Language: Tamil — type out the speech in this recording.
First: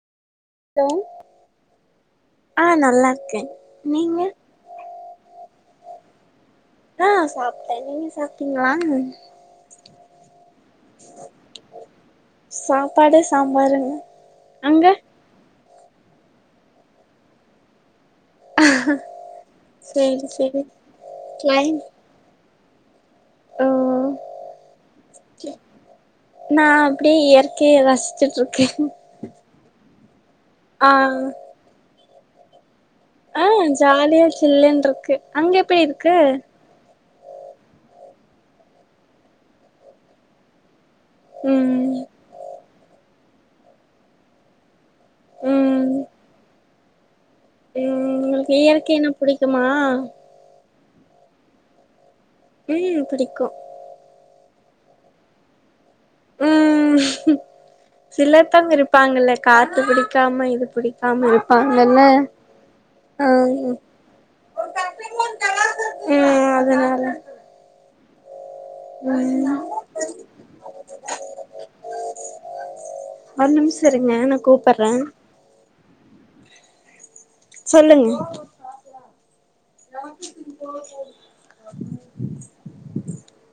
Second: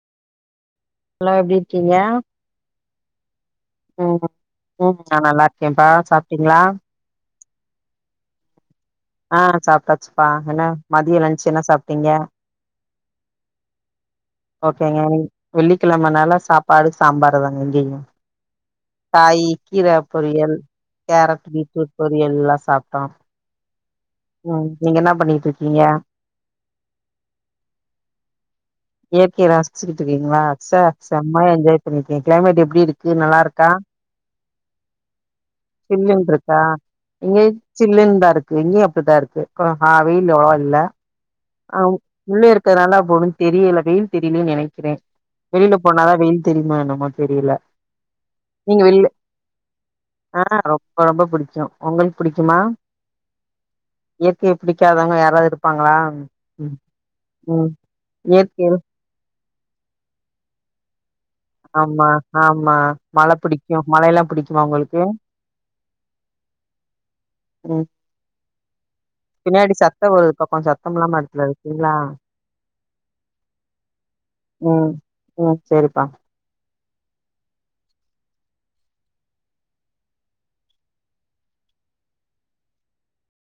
ஹலோ எப்டியிருக்கிங்க ஆ நல்லா இருக்கே நீங்க ம் ம் நா நல்லா இருக்கேன்பா சாப்டீங்களா ஆ சாப்டே நீங்க சாப்டீங்களா ஆ சாப்டாச்சிபா என்ன மதிய லஞ்ச் என்ன சாப்டீங்க சாப்பாடு சாம்பாருங்க அங்க ஓகேங்க வெள்ளிக்கெழமனால சாப்பாடு சாம்பாரு தாங்க இங்கயு காயி கீர சேரி பொரியல் சேரி கேரட் கிளைம் பீட்ரூட் பொரியல்லா சாப்டோ ஓ ம் நீங்க என்ன பண்ணிட்டு இருக்கீங்க நா அப்டி இயற்கைய ரசிச்சிட்டிருக்கே இயற்கைய ரசிச்சி கிட்டு இருக்கீங்களா செ செமையா என்ஜாய் பண்ணிருக்கிங்க கிளைமேட் எப்டி இருக் ஆ ஜாலியா சில்லுன்டிருக்கு அங்க எப்டி இருக்கு இங்கேயு சில்லுன்னு தா இருக்கு இங்கேயு அப்டிதா இருக்கு அ வெயில் அவ்ளோவா இல்ல ஆ ம் உள்ளயே இருக்கறனால அவ்ளோ ஒன்னு தெரியல வெயில் தெரியலன்னு நெனைக் க்கிறே வெளியில ம் போனாதா வெயில் தெரியுமா என்னமோ தெரியல ம் உங்களுக்கு நீங்க வெளில இயற்கைனா புடிக்குமா ஆ ரொம்ப ரொம்ப புடிக்கு உங்களுக்கு புடிக்குமா ம் புடிக்கு இயற்கைய புடிக்காதவங்க யாராவது இருப்பாங்களா ம் ம் சிலத்தங்க இயற்கையில இருப் பாங்கல்ல காத்து புடிக்காம இது புடிக்காம ஆமா ஆமா மழ ம் புடிக்கு மழை எல்லா புடிக்குமா உங்களுக்கு ம் அதனால ம் ம் பின்னாடி சத்தோ வருது பா கொஞ்சோ சத்தம் இல்லாம எடத்துல இருக்கீங்களா ஒரு நிம்ஷோ இருங்க நா ம் கூப்பட்றே ம் சேரிப்பா சொல்லுங்க